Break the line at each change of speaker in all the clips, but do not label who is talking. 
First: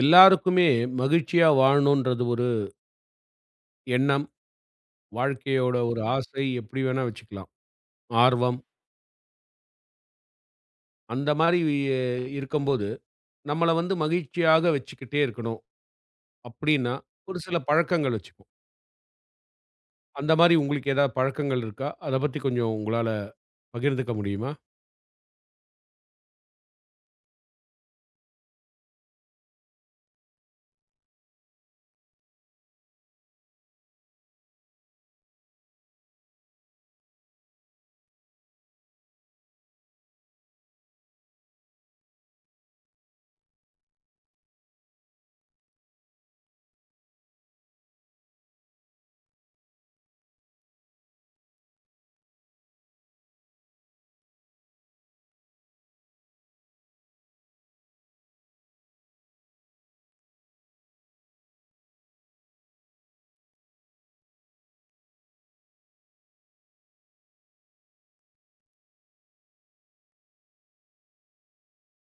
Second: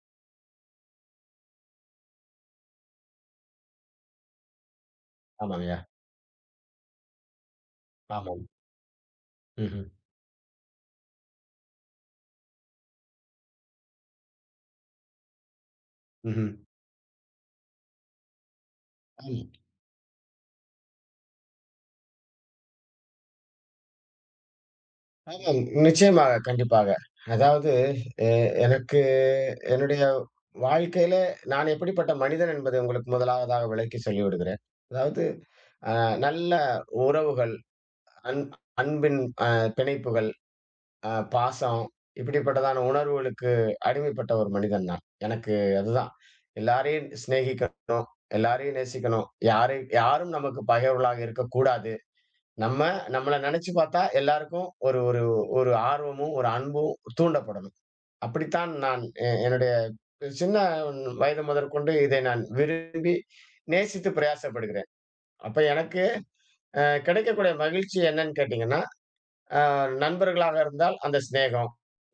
எல்லாருக்குமே மகிழ்ச்சியா வாழணுன்றது ஒரு எண்ணம்.
ஆமாங்க.
வாழ்க்கையோட ஒரு ஆசை எப்படி வேணா வச்சுக்கலாம்.
ஆமாம்.
ஆர்வம்.
ம்ஹ்ம்.
அந்த மாரி இருக்கும்போது, நம்மள வந்து மகிழ்ச்சியாக வச்சுக்கிட்டே இருக்கணும்
ம்ஹ்ம்.
அப்படின்னா, ஒரு சில பழக்கங்கள் வச்சுப்போம்.
ஆமா.
அந்த மாரி உங்களுக்கு ஏதாவது பழக்கங்கள் இருக்கா? அத பத்தி கொஞ்சம் உங்களால பகிர்ந்துக்க முடியுமா?
ஆமாம். நிச்சயமாக, கண்டிப்பாக. அதாவது எ எனக்கு என்னுடைய வாழ்க்கையில நான் எப்படிப்பட்ட மனிதன் என்பதை உங்களுக்கு முதலாவதாக விளக்கி சொல்லிவிடுகிறேன். அதாவது அ நல்ல உறவுகள், அன் அன்பின் அ பிணைப்புகள், பாசம் இப்படிப்பட்டதான உணர்வுகளுக்கு அடிமைப்பட்ட ஒரு மனிதன் நான். எனக்கு அதுதான். எல்லாரையும் சிநேகிக்கணும், எல்லாரையும் நேசிக்கணும். யாரை யாரும் நமக்கு பகைவர்களாக இருக்கக்கூடாது. நம்ம நம்மள நினைச்சு பார்த்தா எல்லாருக்கும் ஒரு ஒரு ஒரு ஆர்வமும், ஒரு அன்பும் தூண்டப்படணும். அப்படித்தான் நான் என்னுடைய சின்ன வயது முதற்கொண்டு இதை நான் விரும்பி, நேசித்து பிரயாசப்படுகிறேன். அப்ப எனக்கு அ கிடைக்கக்கூடிய மகிழ்ச்சி என்னன்னு கேட்டீங்கன்னா, அ நண்பர்களாக இருந்தால் அந்த சிநேகம்,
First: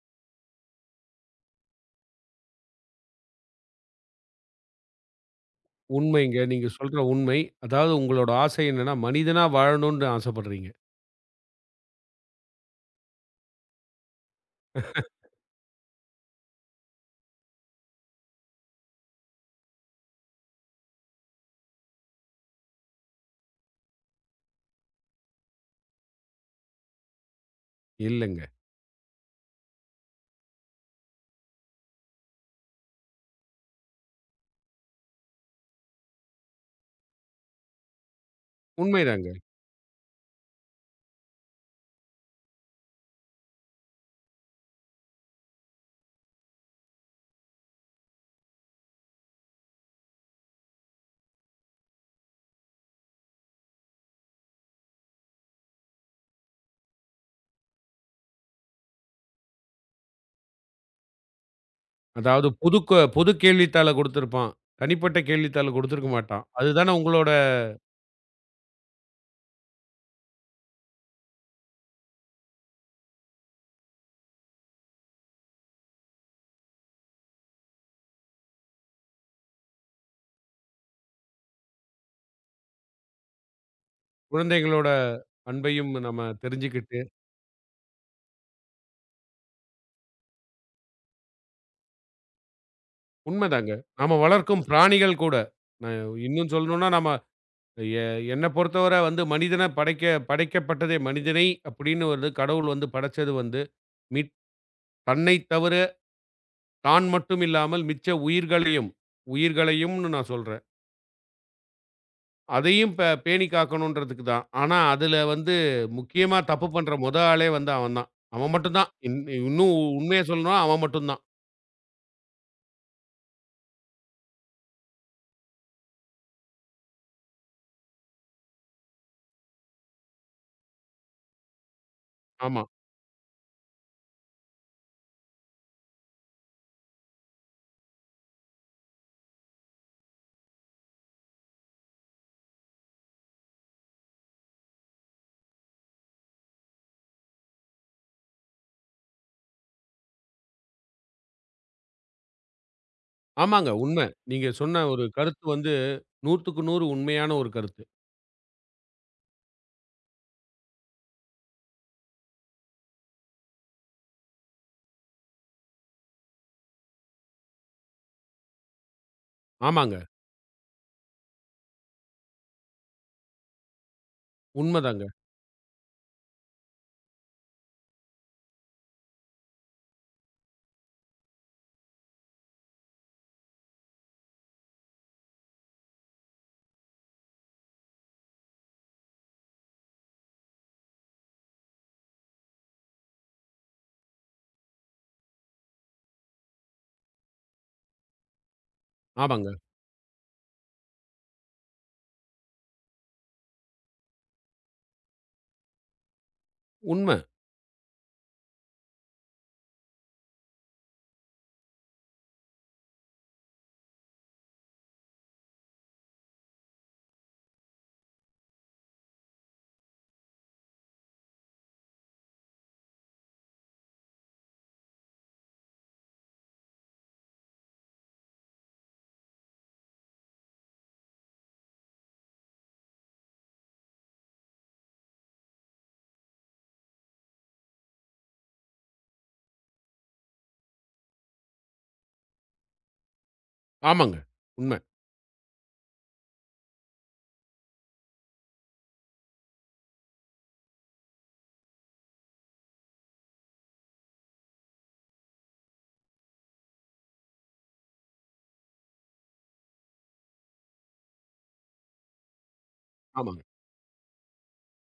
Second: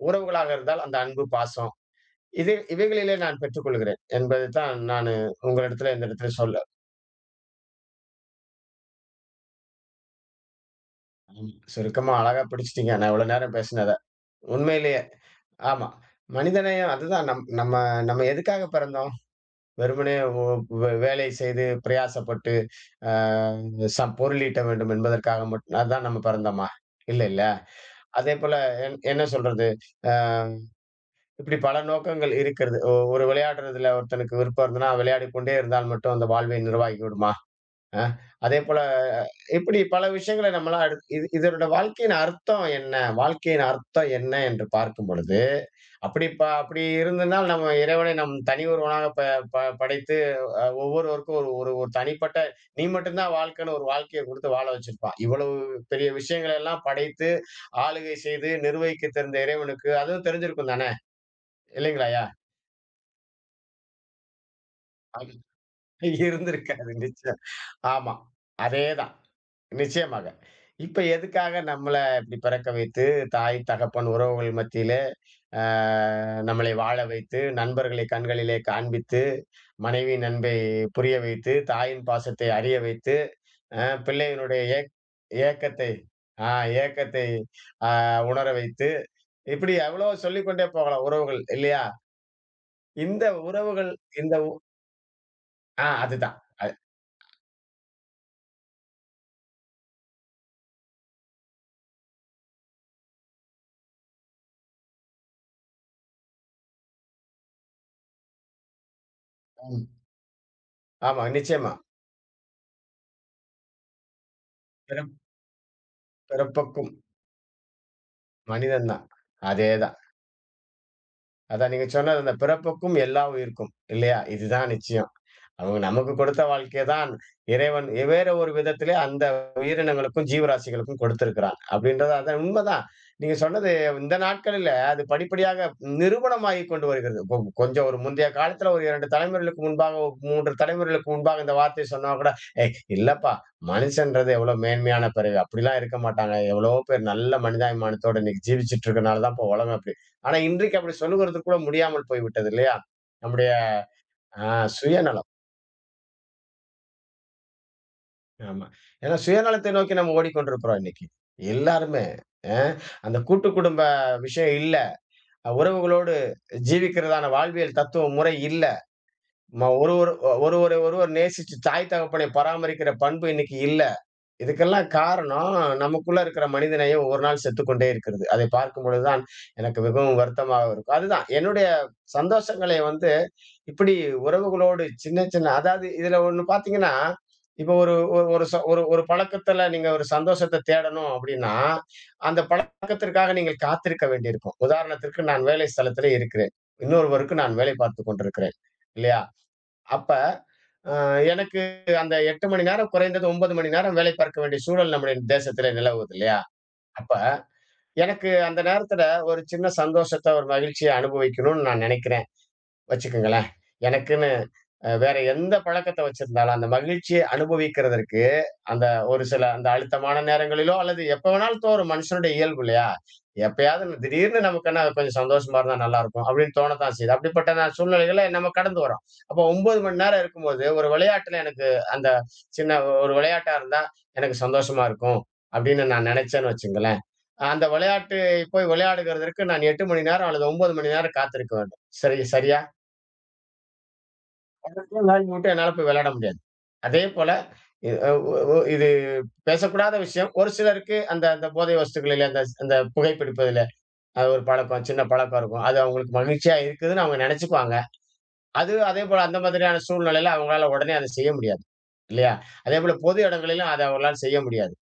உறவுகளாக இருந்தால் அந்த அன்பு, பாசம். இது இவைகளிலே நான் பெற்றுக்கொள்கிறேன் என்பது தான் நானு உங்களிடத்துல இந்த இடத்துல
உண்மைங்க.
சொல்ல
நீங்க சொல்ற உண்மை. அதாவது உங்களோட ஆசை என்னன்னா, மனிதனா வாழணும்னு ஆசைப்படுறீங்க.
சுருக்கமா அழகா பிடிச்சுட்டீங்க நான் இவ்வளவு நேரம் பேசினத. உண்மையிலேயே. ஆமா. மனிதநேயம் அதுதான். நம்ம நம்ம எதுக்காக பிறந்தோம்? வெறுமனே ஒ வேலை செய்து பிரயாசப்பட்டு, அ சம் பொருளீட்ட வேண்டும் என்பதற்காக மட்டும் அதான் நம்ம பிறந்தோமா? இல்ல, இல்ல.
இல்லங்க.
அதேபோல என்ன சொல்றது? அ இப்படி பல நோக்கங்கள் இருக்கிறது. ஒரு விளையாடுறதுல ஒருத்தனுக்கு விருப்பம் இருந்ததுனா, விளையாடிக் கொண்டே இருந்தால் மட்டும் அந்த வாழ்வை நிர்வாகி விடுமா? அ அதேபோல
உண்மைதாங்க.
இப்படி பல விஷயங்களை நம்மலாம் இது இதனுடைய வாழ்க்கையின் அர்த்தம் என்ன? வாழ்க்கையின் அர்த்தம் என்ன என்று பார்க்கும் பொழுது, அப்படி இருந்தனால் நம்ம இறைவனை நம் தனி ஒருவனாக ப ப படைத்து ஒவ்வொருவருக்கும் ஒரு ஒரு ஒரு தனிப்பட்ட நீ மட்டும் தான் வாழ்க்கைன்னு ஒரு வாழ்க்கைய குடுத்து வாழ வச்சிருப்பான். இவ்வளவு பெரிய விஷயங்களை எல்லாம் படைத்து, ஆளுகை செய்து நிர்வகிக்க தெரிந்த இறைவனுக்கு அதுவும் தெரிஞ்சிருக்கும் தானே! இல்லைங்களாய்யா?
அதாவது பொதுக்க பொது கேள்வித்தாள குடுத்திருப்பான். தனிப்பட்ட
அது
கேள்வித்தாள குடுத்திருக்க மாட்டான்.
இருந்திருக்காது
அதுதானே உங்களோட
நிச்சயம். ஆமா. அதேதான். நிச்சயமாக. இப்ப எதுக்காக நம்மள இப்படி பிறக்க வைத்து, தாய், தகப்பன், உறவுகள் மத்தியிலே அ நம்மளை வாழ வைத்து, நண்பர்களை கண்களிலே காண்பித்து, மனைவி நண்பை புரிய வைத்து, தாயின் பாசத்தை அறிய வைத்து, பிள்ளையினுடைய
குழந்தைகளோட
ஏக்கத்தை
அன்பையும் நம்ம
ஆ
தெரிஞ்சுக்கிட்டு
ஏக்கத்தை அ உணர வைத்து, இப்படி எவ்வளவோ சொல்லிக்கொண்டே போகலாம் உறவுகள் இல்லையா? இந்த
உண்மைதாங்க.
உறவுகள்
நாம
இந்த உ
வளர்க்கும் பிராணிகள் கூட.
ஆ
நான்
அதுதான்.
இன்னும்
அது
சொல்லணும்னா, நம்ம எ என்ன பொறுத்தவரை வந்து மனிதன படைக்கப்பட்டதே மனிதனை அப்படின்னு வந்து கடவுள் வந்து படைச்சது வந்து, மித் தன்னைத் தவிர தான் மட்டும் இல்லாமல் மிச்ச உயிர்களையும்,
ம்.
உயிர்களையும்னு நான் சொல்றேன்.
ஆமா, நிச்சயமா.
அதையும் பேணி காக்கணுன்றதுக்கு தான். ஆனா,
பிறப்
அதுல வந்து முக்கியமா தப்பு
பிறப்புக்கும்
பண்ற மொத ஆளே வந்து அவன் தான். அவன் மட்டும்
மனிதன்
தான்.
தான்.
இன்னும்
அதேதான்.
உண்மைய சொல்லணும்னா அவன் மட்டும் தான்.
அதான் நீங்க சொன்னது அந்த பிறப்புக்கும் எல்லா உயிர்க்கும் இல்லையா? இதுதான் நிச்சயம். அவங்க நமக்கு கொடுத்த வாழ்க்கைய தான் இறைவன் வேற ஒரு விதத்திலே அந்த உயிரினங்களுக்கும், ஜீவராசிகளுக்கும் கொடுத்திருக்கிறான். அப்படின்றது அதான்
ஆமா.
உண்மதான். நீங்க சொன்னது இந்த நாட்களில அது படிப்படியாக நிரூபணமாகிக் கொண்டு வருகிறது. கொஞ்சம் ஒரு முந்தைய காலத்துல ஒரு 2 தலைமுறைகளுக்கு முன்பாக, 3 தலைமுறைகளுக்கு முன்பாக இந்த வார்த்தைய சொன்னா கூட, "ஏய் இல்லப்பா மனுஷன்றது எவ்வளோ மேன்மையான பிறவி. அப்படிலாம் இருக்க மாட்டாங்க. எவ்வளவோ பேர் நல்ல மனிதாபிமானத்தோட இன்னைக்கு ஜீவிச்சுட்டு இருக்கனால தான் இப்ப உலகம் அப்படி." ஆனா இன்றைக்கு அப்படி சொல்லுகிறது கூட முடியாமல் போய்விட்டது இல்லையா? நம்முடைய
ஆமாங்க. உண்ம.
அ
நீங்க சொன்ன ஒரு
சுயநலம்.
கருத்து வந்து 100க்கு 100 உண்மையான ஒரு கருத்து.
ஆமா. ஏன்னா சுயநலத்தை நோக்கி நம்ம ஓடிக்கொண்டிருக்கிறோம் இன்னைக்கு. எல்லாருமே. அ அந்த கூட்டு குடும்ப விஷயம் இல்ல. உறவுகளோடு ஜீவிக்கிறதான வாழ்வியல் தத்துவ முறை இல்ல.
ஆமாங்க.
ஒருவர் ஒருவரை ஒருவர் நேசிச்சு தாய் தகப்பனை பராமரிக்கிற பண்பு இன்னைக்கு இல்ல. இதுக்கெல்லாம்
உண்மதாங்க.
காரணம், நமக்குள்ள இருக்கிற மனிதநேயம் ஒவ்வொரு நாள் செத்துக்கொண்டே இருக்கிறது. அதை பார்க்கும்பொழுது தான் எனக்கு மிகவும் வருத்தமாக இருக்கும். அதுதான் என்னுடைய சந்தோஷங்களை வந்து இப்படி உறவுகளோடு சின்ன சின்ன அதாவது இதுல ஒண்ணு பார்த்தீங்கன்னா, இப்போ ஒரு ஒரு ஒரு ஒரு ஒரு பழக்கத்துல நீங்க ஒரு சந்தோஷத்த தேடணும் அப்படின்னா, அந்த பழக்கத்திற்காக நீங்கள் காத்திருக்க வேண்டியிருக்கும். உதாரணத்திற்கு நான் வேலை ஸ்தலத்திலே இருக்கிறேன். இன்னொருவருக்கு நான் வேலை பார்த்துக் கொண்டிருக்கிறேன். இல்லையா?
ஆமாங்க.
அப்ப அ எனக்கு அந்த 8 மணி நேரம் குறைந்தது 9 மணி நேரம் வேலை பார்க்க வேண்டிய சூழல் நம்முடைய தேசத்திலே நிலவுது இல்லையா? அப்ப
உண்ம.
எனக்கு அந்த நேரத்தில ஒரு சின்ன சந்தோஷத்த, ஒரு மகிழ்ச்சிய அனுபவிக்கணும்னு நான் நினைக்கிறேன், வச்சுக்கங்களேன். எனக்குன்னு வேற எந்த பழக்கத்த வச்சிருந்தாலும், அந்த மகிழ்ச்சிய அனுபவிக்கிறதற்கு அந்த ஒரு சில அந்த அழுத்தமான நேரங்களிலோ, அல்லது எப்ப வேணாலும் தோணும். மனுஷனுடைய இயல்பு இல்லையா? எப்பயாவது நம்ம திடீர்னு நமக்கு என்ன கொஞ்சம் சந்தோஷமா இருந்தா நல்லா இருக்கும். அப்படின்னு தோணத்தான் செய்யுது. அப்படிப்பட்ட சூழ்நிலைகள நம்ம கடந்து வர்றோம். அப்போ 9 மணி நேரம் இருக்கும்போது, ஒரு விளையாட்டுல எனக்கு அந்த சின்ன ஒரு விளையாட்டா இருந்தா, எனக்கு சந்தோஷமா இருக்கும். அப்படின்னு நான் நினைச்சேன்னு வச்சுங்களேன். அந்த விளையாட்டு போய் விளையாடுகிறதற்கு நான் 8 மணி நேரம் அல்லது 9 மணி நேரம் காத்திருக்க வேண்டும். சரி சரியா?
ஆமாங்க.
அதை
உண்ம.
போய் விளையாடி விட்டு என்னால போய் விளையாட முடியாது. அதே போல இ அ ஒ ஒ இது பேசக்கூடாத விஷயம். ஒரு சிலருக்கு அந்த அந்த போதை வஸ்துகளில அந்த அந்த புகைப்பிடிப்பதில அது ஒரு பழக்கம், சின்ன பழக்கம் இருக்கும். அது அவங்களுக்கு மகிழ்ச்சியா இருக்குதுன்னு அவங்க நெனச்சுக்குவாங்க. அது அதேபோல அந்த மாதிரியான சூழ்நிலையில அவங்களால உடனே அத செய்ய முடியாது. இல்லையா? அதேபோல பொது
ஆமாங்க.
இடங்களிலும் அத அவங்களால செய்ய முடியாது.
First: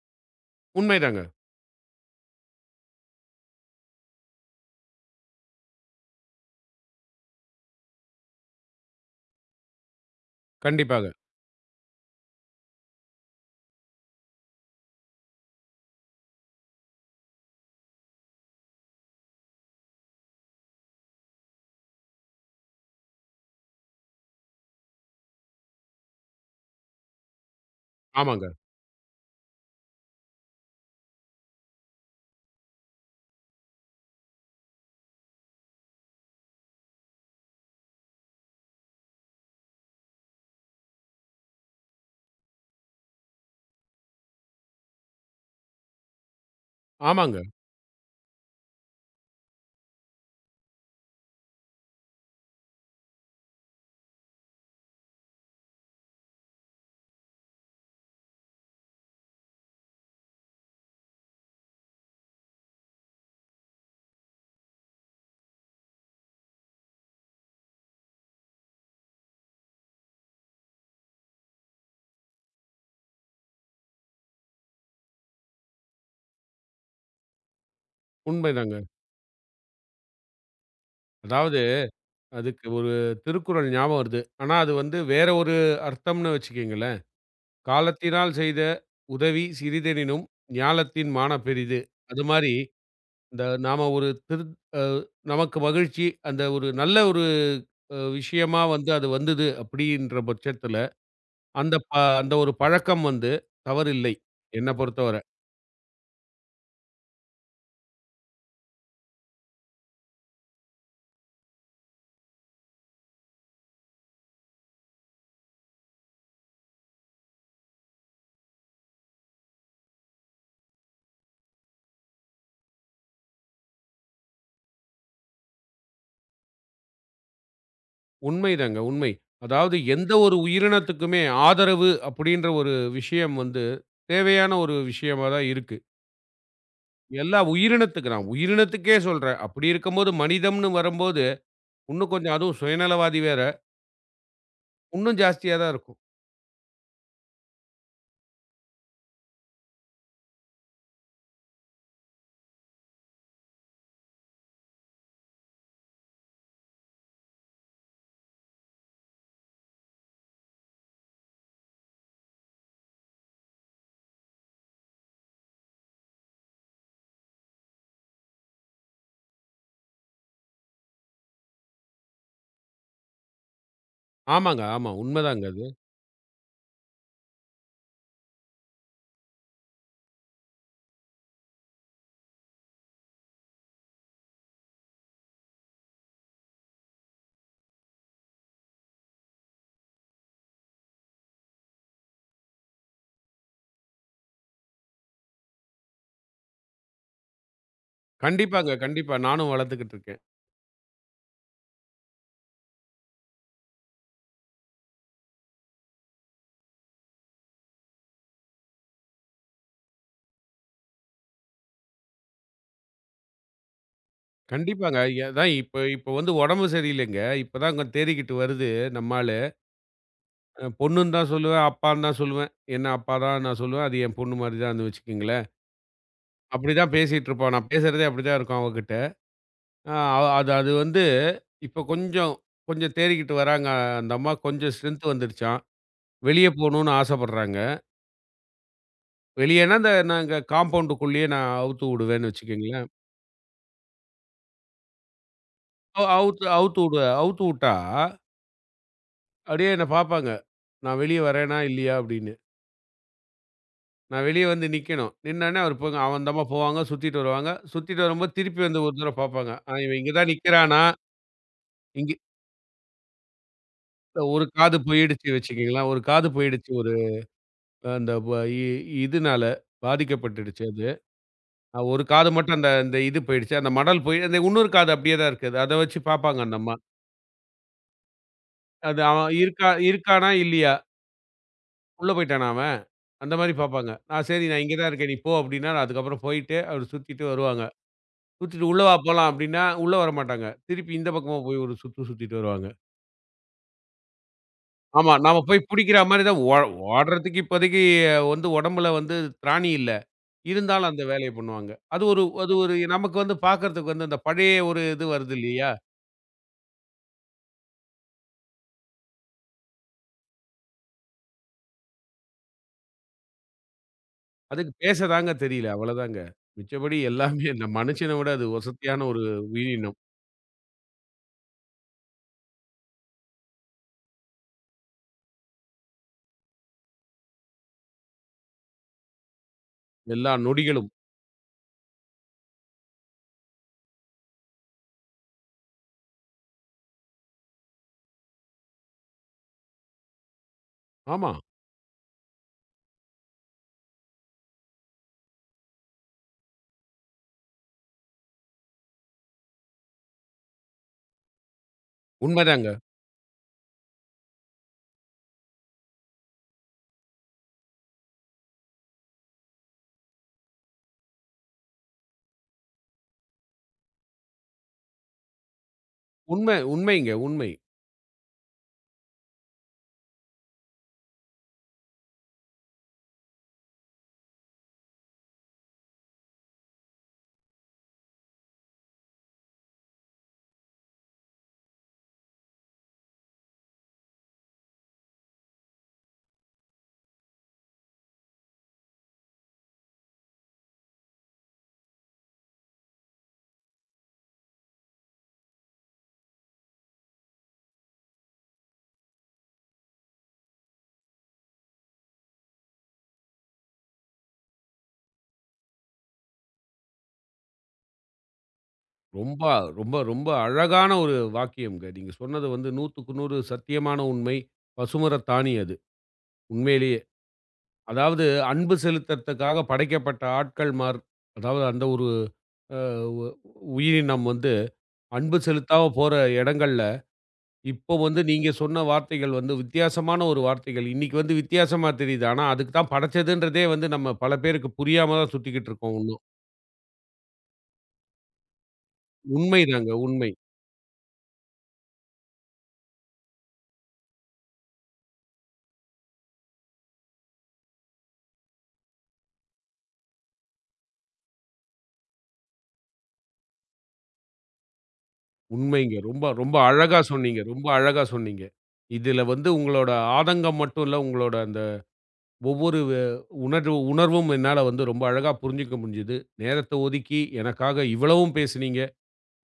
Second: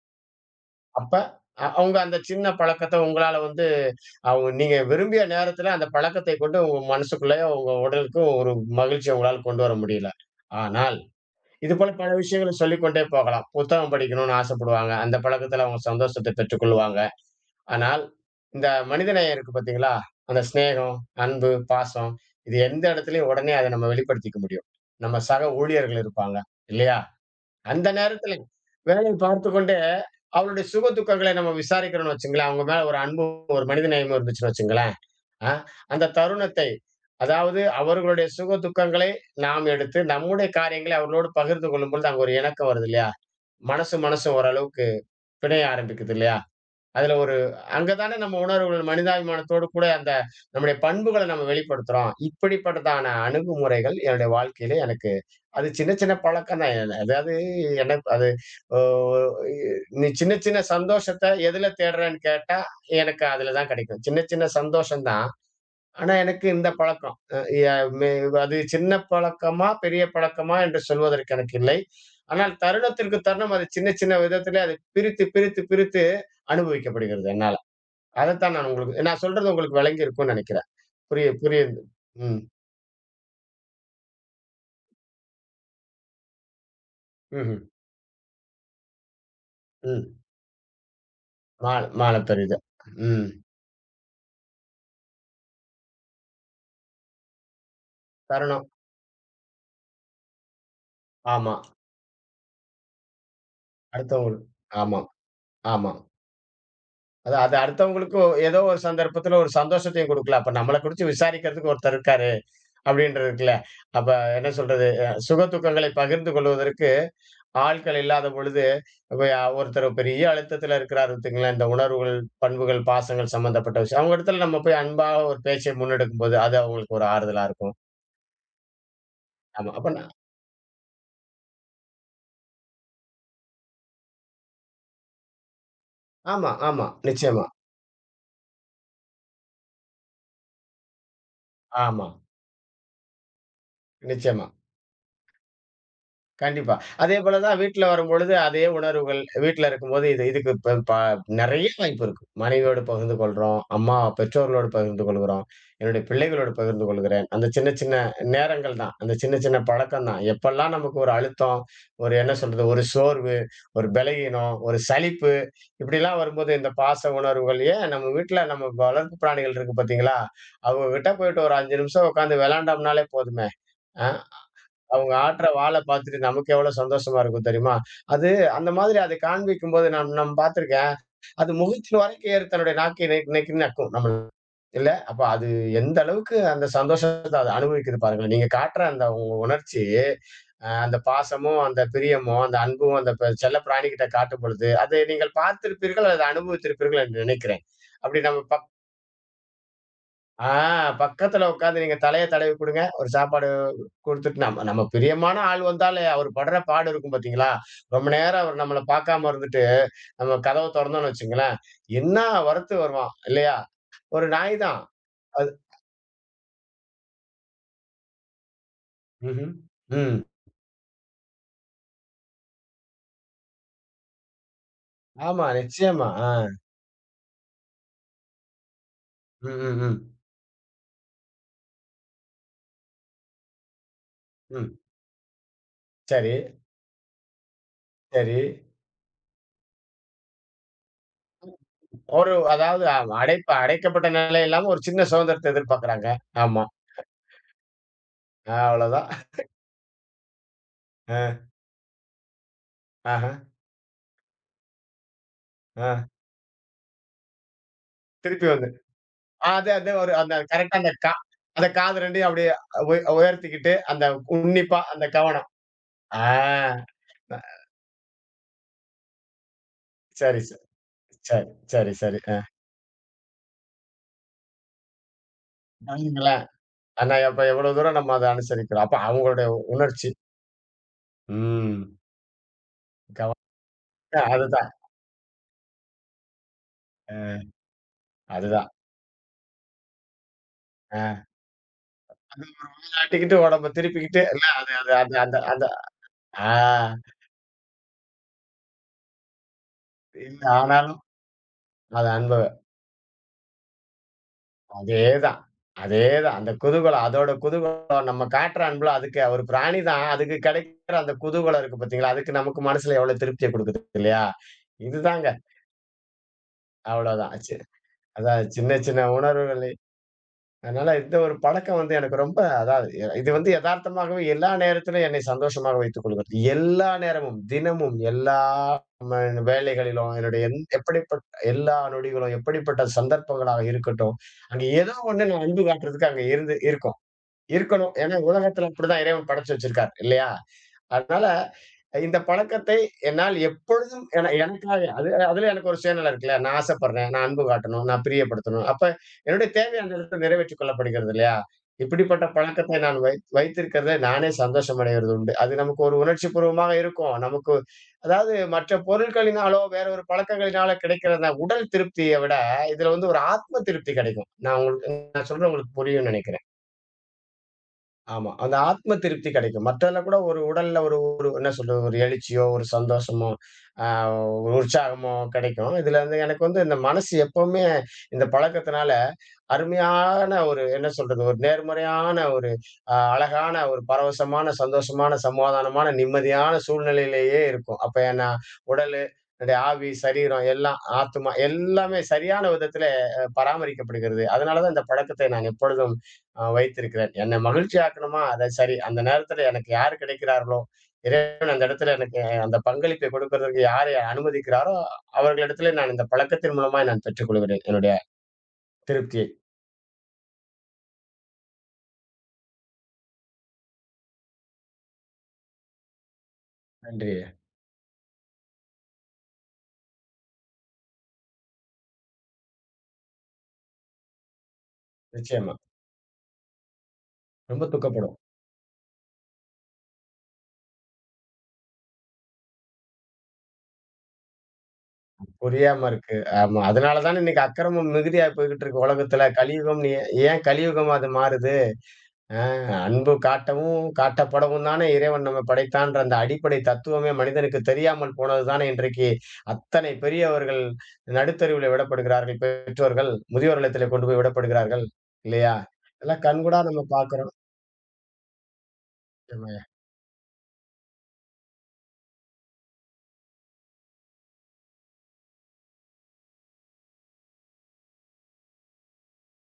அப்ப
உண்மைதாங்க.
அவங்க அந்த சின்ன பழக்கத்த உங்களால வந்து அவங்க நீங்க விரும்பிய நேரத்தில அந்த பழக்கத்தை கொண்டு உங்க மனசுக்குள்ளேயோ, உங்க உடலுக்கும் ஒரு மகிழ்ச்சிய உங்களால கொண்டு வர முடியல. ஆனால்
கண்டிப்பாக.
இது போல பல விஷயங்கள சொல்லிக்கொண்டே போகலாம். புத்தகம் படிக்கணும்னு ஆசைப்படுவாங்க. அந்த பழக்கத்துல அவங்க சந்தோஷத்தை பெற்றுக்கொள்வாங்க. ஆனால், இந்த மனிதநேயம் இருக்கு பார்த்தீங்களா? அந்த சிநேகம், அன்பு, பாசம் இது எந்த இடத்துலயும் உடனே அத நம்ம வெளிப்படுத்திக்க முடியும். நம்ம சக ஊழியர்கள் இருப்பாங்க, இல்லையா? அந்த நேரத்துல
ஆமாங்க.
வேலை பார்த்துக்கொண்டே அவளுடைய சுக, துக்கங்களை நம்ம விசாரிக்கிறோம்னு வச்சுக்கங்களேன், அவங்க மேல ஒரு அன்பும், ஒரு மனிதநேயமும் இருந்துச்சுன்னு வச்சுக்கங்களேன் அ அந்த தருணத்தை, அதாவது அவர்களுடைய சுக துக்கங்களை நாம் எடுத்து, நம்முடைய காரியங்களை அவர்களோடு பகிர்ந்து கொள்ளும் பொழுது, அங்க ஒரு இணக்கம் வருது இல்லையா? மனசு மனசு ஓரளவுக்கு பிணைய ஆரம்பிக்குது இல்லையா? அதுல ஒரு
ஆமாங்க.
அங்க தானே நம்ம உணர்வுகள் மனிதாபிமானத்தோடு கூட அந்த நம்முடைய பண்புகள நம்ம வெளிப்படுத்துறோம். இப்படிப்பட்டதான அணுகுமுறைகள் என்னுடைய வாழ்க்கையில எனக்கு அது சின்ன சின்ன பழக்கம் தான். என அதாவது எனக்கு அது ஓ இ நீ சின்ன சின்ன சந்தோஷத்த எதுல தேடுறேன்னு கேட்டா, எனக்கு அதுல தான் கிடைக்கும். சின்ன சின்ன சந்தோஷம் தான். ஆனா, எனக்கு இந்த பழக்கம். அ ய மே அது சின்ன பழக்கமா, பெரிய பழக்கமா என்று சொல்வதற்கு எனக்கு இல்லை. ஆனால் தருணத்திற்கு தருணம் அது சின்ன சின்ன விதத்திலே அது பிரித்து, பிரித்து, பிரித்து அனுபவிக்கப்படுகிறது என்னால. அதத்தான் நான்
உண்மைதாங்க.
உங்களுக்கு நான் சொல்றது உங்களுக்கு விளங்கியிருக்கும்னு நினைக்கிறேன். புரிய
அதாவது
புரியுது. ம்.
அதுக்கு ஒரு திருக்குறள் ஞாபகம் வருது. ஆனா அது வந்து வேற ஒரு அர்த்தம்னு வச்சுக்கங்களேன்.
ம்ஹ்ம்.
"காலத்தினால் செய்த உதவி
ம்.
சிறிதெனினும் ஞாலத்தின் மாணப் பெரிது."
மால மாலை
அது மாரி
பெரியது. ம்.
இந்த நாம ஒரு திரு அ நமக்கு மகிழ்ச்சி, அந்த ஒரு நல்ல ஒரு விஷயமா
தருணம்.
வந்து அது வந்தது அப்படின்ற பட்சத்தில,
ஆமா.
அந்த ப அந்த ஒரு பழக்கம் வந்து தவறில்லை.
அடுத்தவங்களுக்கு
என்ன
ஆமா,
பொறுத்தவர.
ஆமா. அது அது அடுத்தவங்களுக்கு ஏதோ ஒரு சந்தர்ப்பத்தில ஒரு சந்தோஷத்தையும் குடுக்கலாம். அப்ப நம்மள குறிச்சு விசாரிக்கிறதுக்கு ஒருத்தர் இருக்காரு. அப்டின்றது இருக்குல்ல. அப்ப என்ன சொல்றது? சுக துக்கங்களை பகிர்ந்து கொள்வதற்கு ஆட்கள் இல்லாத பொழுது, இப்ப ஒருத்தர் பெரிய அழுத்தத்தில இருக்கிறார் வச்சுக்கங்களேன், இந்த உணர்வுகள், பண்புகள், பாசங்கள் சம்மந்தப்பட்ட விஷயம். அவங்க இடத்துல நம்ம போய் அன்பா ஒரு பேச்சை முன்னெடுக்கும்போது, அது அவங்களுக்கு ஒரு ஆறுதலா இருக்கும்.
உண்மைதாங்க, உண்மை.
ஆமா.
அதாவது
அப்ப நான்
எந்த ஒரு உயிரினத்துக்குமே ஆதரவு அப்படின்ற ஒரு விஷயம் வந்து தேவையான ஒரு விஷயமா தான் இருக்கு.
ஆமா, ஆமா.
எல்லா
நிச்சயமா.
உயிரினத்துக்கு நான் உயிரினத்துக்கே சொல்றேன். அப்படி இருக்கும்போது மனிதம்ன்னு வரும்போது,
ஆமா.
இன்னும் கொஞ்சம் அதுவும் சுயநலவாதி வேற,
நிச்சயமா.
இன்னும் ஜாஸ்தியா தான் இருக்கும்.
கண்டிப்பா. அதே போல தான் வீட்ல வரும்பொழுது அதே உணர்வுகள். வீட்ல இருக்கும்போது இது இதுக்கு இப்ப ப நெறைய வாய்ப்பு இருக்கு. மனைவியோடு பகிர்ந்து கொள்றோம். அம்மா, பெற்றோர்களோடு பகிர்ந்து கொள்கிறோம். என்னுடைய பிள்ளைகளோடு பகிர்ந்து கொள்கிறேன். அந்த சின்ன சின்ன நேரங்கள் தான். அந்த சின்ன சின்ன பழக்கம் தான். எப்பல்லாம் நமக்கு ஒரு அழுத்தம், ஒரு என்ன சொல்றது? ஒரு சோர்வு, ஒரு பலகீனம், ஒரு சலிப்பு இப்படிலாம் வரும்போது இந்த பாச உணர்வுகள் ஏன் நம்ம வீட்ல நம்ம வளர்ப்பு பிராணிகள் இருக்கு பார்த்தீங்களா? அவங்க கிட்ட போயிட்டு ஒரு 5 நிமிஷம் உட்காந்து விளையாண்டோம்னாலே போதுமே! ஆ.
ஆமாங்க, ஆமா.
அவங்க ஆட்ற
உண்மைதாங்க அது.
வாள பாத்துட்டு நமக்கு எவ்வளவு சந்தோஷமா இருக்கும் தெரியுமா? அது அந்த மாதிரி அத காண்பிக்கும்போது நான் நான் பாத்துருக்கேன். அது முகத்தின் வரைக்கும் ஏறி தன்னுடைய நாக்கை நெக்கின்னு நக்கும் நம்மள இல்ல? அப்ப அது எந்த அளவுக்கு அந்த சந்தோஷத்த அது அனுபவிக்குது பாருங்களேன். நீங்க காட்டுற அந்த உங்க உணர்ச்சி, அந்த பாசமும், அந்த பிரியமும், அந்த அன்பும் அந்த ப செல்ல பிராணிகிட்ட காட்டும் பொழுது, அதை நீங்கள் பார்த்திருப்பீர்கள், அதை அனுபவித்திருப்பீர்கள் என்று நினைக்கிறேன். அப்படி நம்ம
கண்டிப்பாங்க, கண்டிப்பா. நானும் வளர்த்துக்கிட்டு இருக்கேன்.
ஆ பக்கத்துல உட்காந்து நீங்க தலைய தடவி குடுங்க. ஒரு சாப்பாடு குடுத்துட்டு நம்ம நம்ம பிரியமான ஆள் வந்தாலே அவரு படுற பாடு இருக்கும் பார்த்தீங்களா? ரொம்ப நேரம் அவரு நம்மள பார்க்காம இருந்துட்டு, நம்ம கதவ தொறந்தோம்ன்னு வச்சுக்கங்களேன், என்ன வறுத்து வருவான் இல்லையா? ஒரு நாய் தான்.
கண்டிப்பாங்க.
அது
அதான் இப்ப இப்ப வந்து உடம்பு சரியில்லைங்க. இப்பதாங்க தேறிக்கிட்டு வருது நம்ம ஆளு.
ம்ஹ்ம். ம்.
பொண்ணுன்னு தான் சொல்லுவேன், அப்பான்னு தான் சொல்லுவேன். என்ன அப்பா தான் நான் சொல்லுவேன். அது என் பொண்ணு மாரி தான்னு
ஆமா,
வச்சுக்கங்களேன்.
நிச்சயமா. ஆ.
அப்படிதான் பேசிட்டு இருப்போம். நான் பேசுறதே அப்படிதான் இருக்கும் அவகிட்ட.
ம், ம்,
அ
ம்.
அது அது வந்து இப்ப கொஞ்சம் கொஞ்சம் தேறிக்கிட்டு வராங்க. அந்த அம்மாக்கு கொஞ்சம்
ம்.
ஸ்ட்ரென்த் வந்துருச்சாம்.
சரி,
வெளிய போணும்னு ஆசைப்படுறாங்க.
சரி.
வெளியன்னா இந்த நாங்க காம்பவுண்டுக்குள்ளேயே நான் அவுத்து விடுவேன்னு
ஒரு அதாவது
வச்சுக்கங்களேன்.
அடைக்கப்பட்ட நிலை இல்லாம ஒரு சின்ன சுதந்திரத்த எதிர்பார்க்கறாங்க.
அவுத்து
ஆமா.
அவுத்து விடு அவுத்து விட்டா,
அவ்வளவுதான்.
அப்படியே என்ன பார்ப்பாங்க. நான் வெளிய
அ,
வரேனா, இல்லையா அப்படின்னு.
ஆஹ,
நான் வெளிய வந்து நிக்கணும். நின்னோனே அவரு
ஆ.
போங்க அவன் அந்தம்மா போவாங்க, சுத்திட்டு வருவாங்க. சுத்திட்டு வரும்போது
திருப்பி
திருப்பி
வந்து
வந்து ஒரு தடவ பாப்பாங்க.
அது
ஆ
அது
இவன்
ஒரு
இங்க தான்
அந்த கரெக்ட்டா
நிக்கிறானா?
அந்த காது
இங்க
2யும் அப்படியே உயர்த்திக்கிட்டு, அந்த
ஒரு காது
உன்னிப்பா அந்த
போயிடுச்சு
கவனம்.
வச்சுக்கங்களேன். ஒரு
ஆ
காது போயிடுச்சு. ஒரு அந்த வ இ இதுனால
சரி,
பாதிக்கப்பட்டுடுச்சு அது.
சரி, சரி,
ஒரு
சரி, சரி.
காது மட்டும் அந்த அந்த இது போயிடுச்சு. அந்த மடல் போய் அந்த இன்னொரு காது அப்படியே தான் இருக்குது. அத வச்சு பாப்பாங்க
பாருங்களேன்,
அந்த அம்மா.
ஆனா அப்ப எவ்வளோ தூரம் நம்ம அத அனுசரிக்கிறோம். அப்ப
அது அவன்
அவங்களுடைய
இருக்கா
உணர்ச்சி.
இருக்கானா? இல்லையா?
ம்.
உள்ள போய்ட்டானா அவன்?
கவ
அந்த மாரி பாப்பாங்க. நான் சரி நான்
அதுதான்.
இங்க தான் இருக்கேன். நீ போ அப்படின்னா, நான் அதுக்கப்புறம் போயிட்டு அவரு சுத்திட்டு
அ
வருவாங்க. சுத்திட்டு
அதுதான்.
"உள்ள வா போலாம்" அப்படின்னா, உள்ள வரமாட்டாங்க. திருப்பி இந்த
அ
பக்கமா போய் ஒரு சுத்து சுத்திட்டு
அது ஒரு
வருவாங்க.
வாய ஆட்டிக்கிட்டு, உடம்ப திருப்பிக்கிட்டு, இல்ல அது அது
ஆமா.
அந்த அந்த
நாம
அந்த
போய் புடிக்கிற மாரி தான்
ஆ
ஓடுறதுக்கு இப்போதைக்கு வந்து உடம்புல வந்து திராணி இல்ல.
இல்ல
இருந்தாலும்
ஆனாலும்
அந்த வேலைய பண்ணுவாங்க. அது
அத
ஒரு
அன்ப
அது ஒரு நமக்கு வந்து பார்க்கறதுக்கு வந்து அந்த பழைய ஒரு இது வருது
அதேதான்.
இல்லையா?
அதேதான். அந்த குதூகலம். அதோட குதூகலம் நம்ம காட்டுற அன்புல அதுக்கு ஒரு பிராணி தான். அதுக்கு கிடைக்கிற அந்த குதூகலம் இருக்கு பார்த்தீங்களா? அதுக்கு நமக்கு மனசுல எவ்வளவு திருப்திய குடுக்குது இல்லையா?
அதுக்கு பேச
இதுதாங்க.
தாங்க தெரியல. அவ்வளோதாங்க. மிச்சபடி
அவ்வளோதான்.
எல்லாமே இந்த மனுஷன விட அது
அதான் சின்ன சின்ன
வசதியான ஒரு
உணர்வுகள்.
உயிரினம்.
அதனால இந்த ஒரு பழக்கம் வந்து எனக்கு ரொம்ப அதாவது இது வந்து எதார்த்தமாகவே எல்லா நேரத்திலும் என்னை சந்தோஷமாக வைத்துக் கொள்கிறது. எல்லா நேரமும், தினமும், எல்லா ம வேலைகளிலும்
எல்லா
என்னுடைய
நொடிகளும்.
எப்படிப்பட்ட எல்லா நொடிகளும், எப்படிப்பட்ட சந்தர்ப்பங்களாக இருக்கட்டும், அங்க ஏதோ ஒண்ணு நான் அன்பு காட்டுறதுக்கு அங்க இருந்து இருக்கும். இருக்கணும். ஏன்னா உலகத்துல இப்படிதான் இறைவன் படைச்சு வச்சிருக்கார் இல்லையா? அதனால
ஆமா.
இந்த பழக்கத்தை என்னால் எப்பொழுதும் எனக்காக அது அதுல எனக்கு ஒரு சுயநலம் இருக்குல்ல. நான் ஆசைப்படுறேன், நான் அன்பு காட்டணும், நான் பிரியப்படுத்தணும். அப்ப என்னுடைய தேவை அந்த இடத்துல நிறைவேற்றிக் கொள்ளப்படுகிறது இல்லையா? இப்படிப்பட்ட பழக்கத்தை
உண்மதாங்க.
நான் வைத்திருக்கிறதை நானே சந்தோஷம் அடைவது உண்டு. அது நமக்கு ஒரு உணர்ச்சிபூர்வமாக இருக்கும். நமக்கு அதாவது மற்ற பொருட்களினாலோ, வேற ஒரு பழக்கங்களினாலோ கிடைக்கிற அந்த உடல் திருப்திய விட, இதுல வந்து ஒரு ஆத்ம திருப்தி கிடைக்கும். நான் உங்களுக்கு சொல்றது உங்களுக்கு புரியும்னு நினைக்கிறேன்.
உண்மை உண்மைங்க. உண்மை.
ஆமா. அந்த ஆத்ம திருப்தி கிடைக்கும். மத்ததுல கூட ஒரு உடல்ல ஒரு ஒரு என்ன சொல்றது? ஒரு எழுச்சியோ, ஒரு சந்தோஷமோ, அ ஒரு உற்சாகமோ கிடைக்கும். இதுல வந்து எனக்கு வந்து இந்த மனசு எப்பவுமே இந்த பழக்கத்தினால அருமையான ஒரு என்ன சொல்றது? ஒரு நேர்மறையான ஒரு அழகான ஒரு பரவசமான, சந்தோஷமான, சமாதானமான, நிம்மதியான சூழ்நிலையிலேயே இருக்கும். அப்ப ஏன்னா உடலு, என்னுடைய ஆவி, சரீரம் எல்லாம் ஆத்துமா எல்லாமே சரியான விதத்தில பராமரிக்கப்படுகிறது. அதனால தான் இந்த பழக்கத்தை நான் எப்பொழுதும் வைத்திருக்கிறேன். என்னை மகிழ்ச்சி ஆக்கணுமா? அது சரி. அந்த நேரத்தில எனக்கு யாரு கிடைக்கிறார்களோ, இறைவன் அந்த இடத்துல எனக்கு அந்த பங்களிப்பை கொடுக்கிறதற்கு யாரை அனுமதிக்கிறாரோ, அவர்களிடத்திலே நான் இந்த பழக்கத்தின் மூலமாய் நான் பெற்றுக்கொள்கிறேன் என்னுடைய திருப்தியை.
ரொம்ப ரொம்ப ரொம்ப அழகான ஒரு வாக்கியம்ங்க. நீங்க சொன்னது வந்து 100க்கு 100 சத்தியமான உண்மை. பசுமரத்தாணி அது. உண்மையிலேயே.
நன்றி.
அதாவது அன்பு செலுத்தற்துக்காக படைக்கப்பட்ட ஆட்கள் மார் அதாவது அந்த ஒரு அ உ உயிரினம் வந்து அன்பு
நிச்சயமா.
செலுத்தாம போற இடங்கள்ல,
ரொம்ப
இப்போ
துக்கப்படும்.
வந்து நீங்க சொன்ன வார்த்தைகள் வந்து வித்தியாசமான ஒரு வார்த்தைகள். இன்னைக்கு வந்து வித்தியாசமா தெரியுது. ஆனா அதுக்கு தான் படைச்சதுன்றதே வந்து நம்ம பல பேருக்கு புரியாம தான் சுத்திக்கிட்டு
புரியாம
இருக்கோம்
இருக்கு.
இன்னும்.
ஆமா. அதனால தான இன்னைக்கு அக்கிரமம் மிகுதியா போய்க்கிட்டு இருக்கு உலகத்துல. கலியுகம்னு
உண்மைதாங்க
ஏன்
உண்மை.
ஏன் கலியுகமா அது மாறுது? ஆ அன்பு காட்டவும், காட்டப்படவும் தானே இறைவன் நம்மை படைத்தான்ற அந்த அடிப்படை தத்துவமே மனிதனுக்கு தெரியாமல் போனது தானே இன்றைக்கு அத்தனை பெரியவர்கள் நடுத்தெருவிலே விடப்படுகிறார்கள். பெற்றோர்கள் முதியோர் இல்லத்திலே கொண்டு போய் விடப்படுகிறார்கள். இல்லையா?
உண்மைங்க.
இதெல்லாம்
ரொம்ப ரொம்ப
கண்கூடா நம்ம
அழகா
பார்க்கிறோம்.
சொன்னீங்க. ரொம்ப அழகா சொன்னீங்க. இதில வந்து உங்களோட ஆதங்கம் மட்டும் இல்ல, உங்களோட அந்த ஒவ்வொரு உணர்வு உணர்வும் என்னால வந்து ரொம்ப அழகா புரிஞ்சுக்க முடிஞ்சது. நேரத்த ஒதுக்கி எனக்காக இவ்வளவும் பேசினீங்க.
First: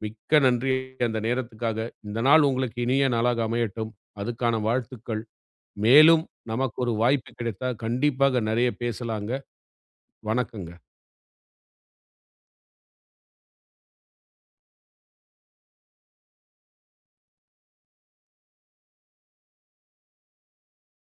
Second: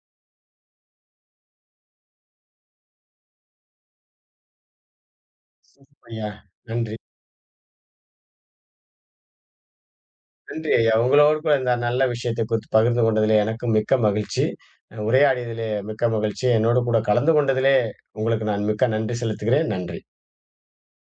மிக்க நன்றி அந்த நேரத்துக்காக. இந்த நாள் உங்களுக்கு இனிய நாளாக அமையட்டும். அதுக்கான வாழ்த்துக்கள். மேலும்
ஆமாய்யா.
நமக்கு ஒரு
நன்றி.
வாய்ப்பு கிடைத்தா, கண்டிப்பாக நெறைய பேசலாங்க.
நன்றி
வணக்கங்க.
ஐயா. உங்களோடு கூட இந்த நல்ல விஷயத்தை குறித்து பகிர்ந்து கொண்டதிலே எனக்கும் மிக்க மகிழ்ச்சி. உரையாடியதிலே மிக்க மகிழ்ச்சி. என்னோடு கூட கலந்து கொண்டதிலே உங்களுக்கு நான் மிக்க நன்றி செலுத்துகிறேன். நன்றி.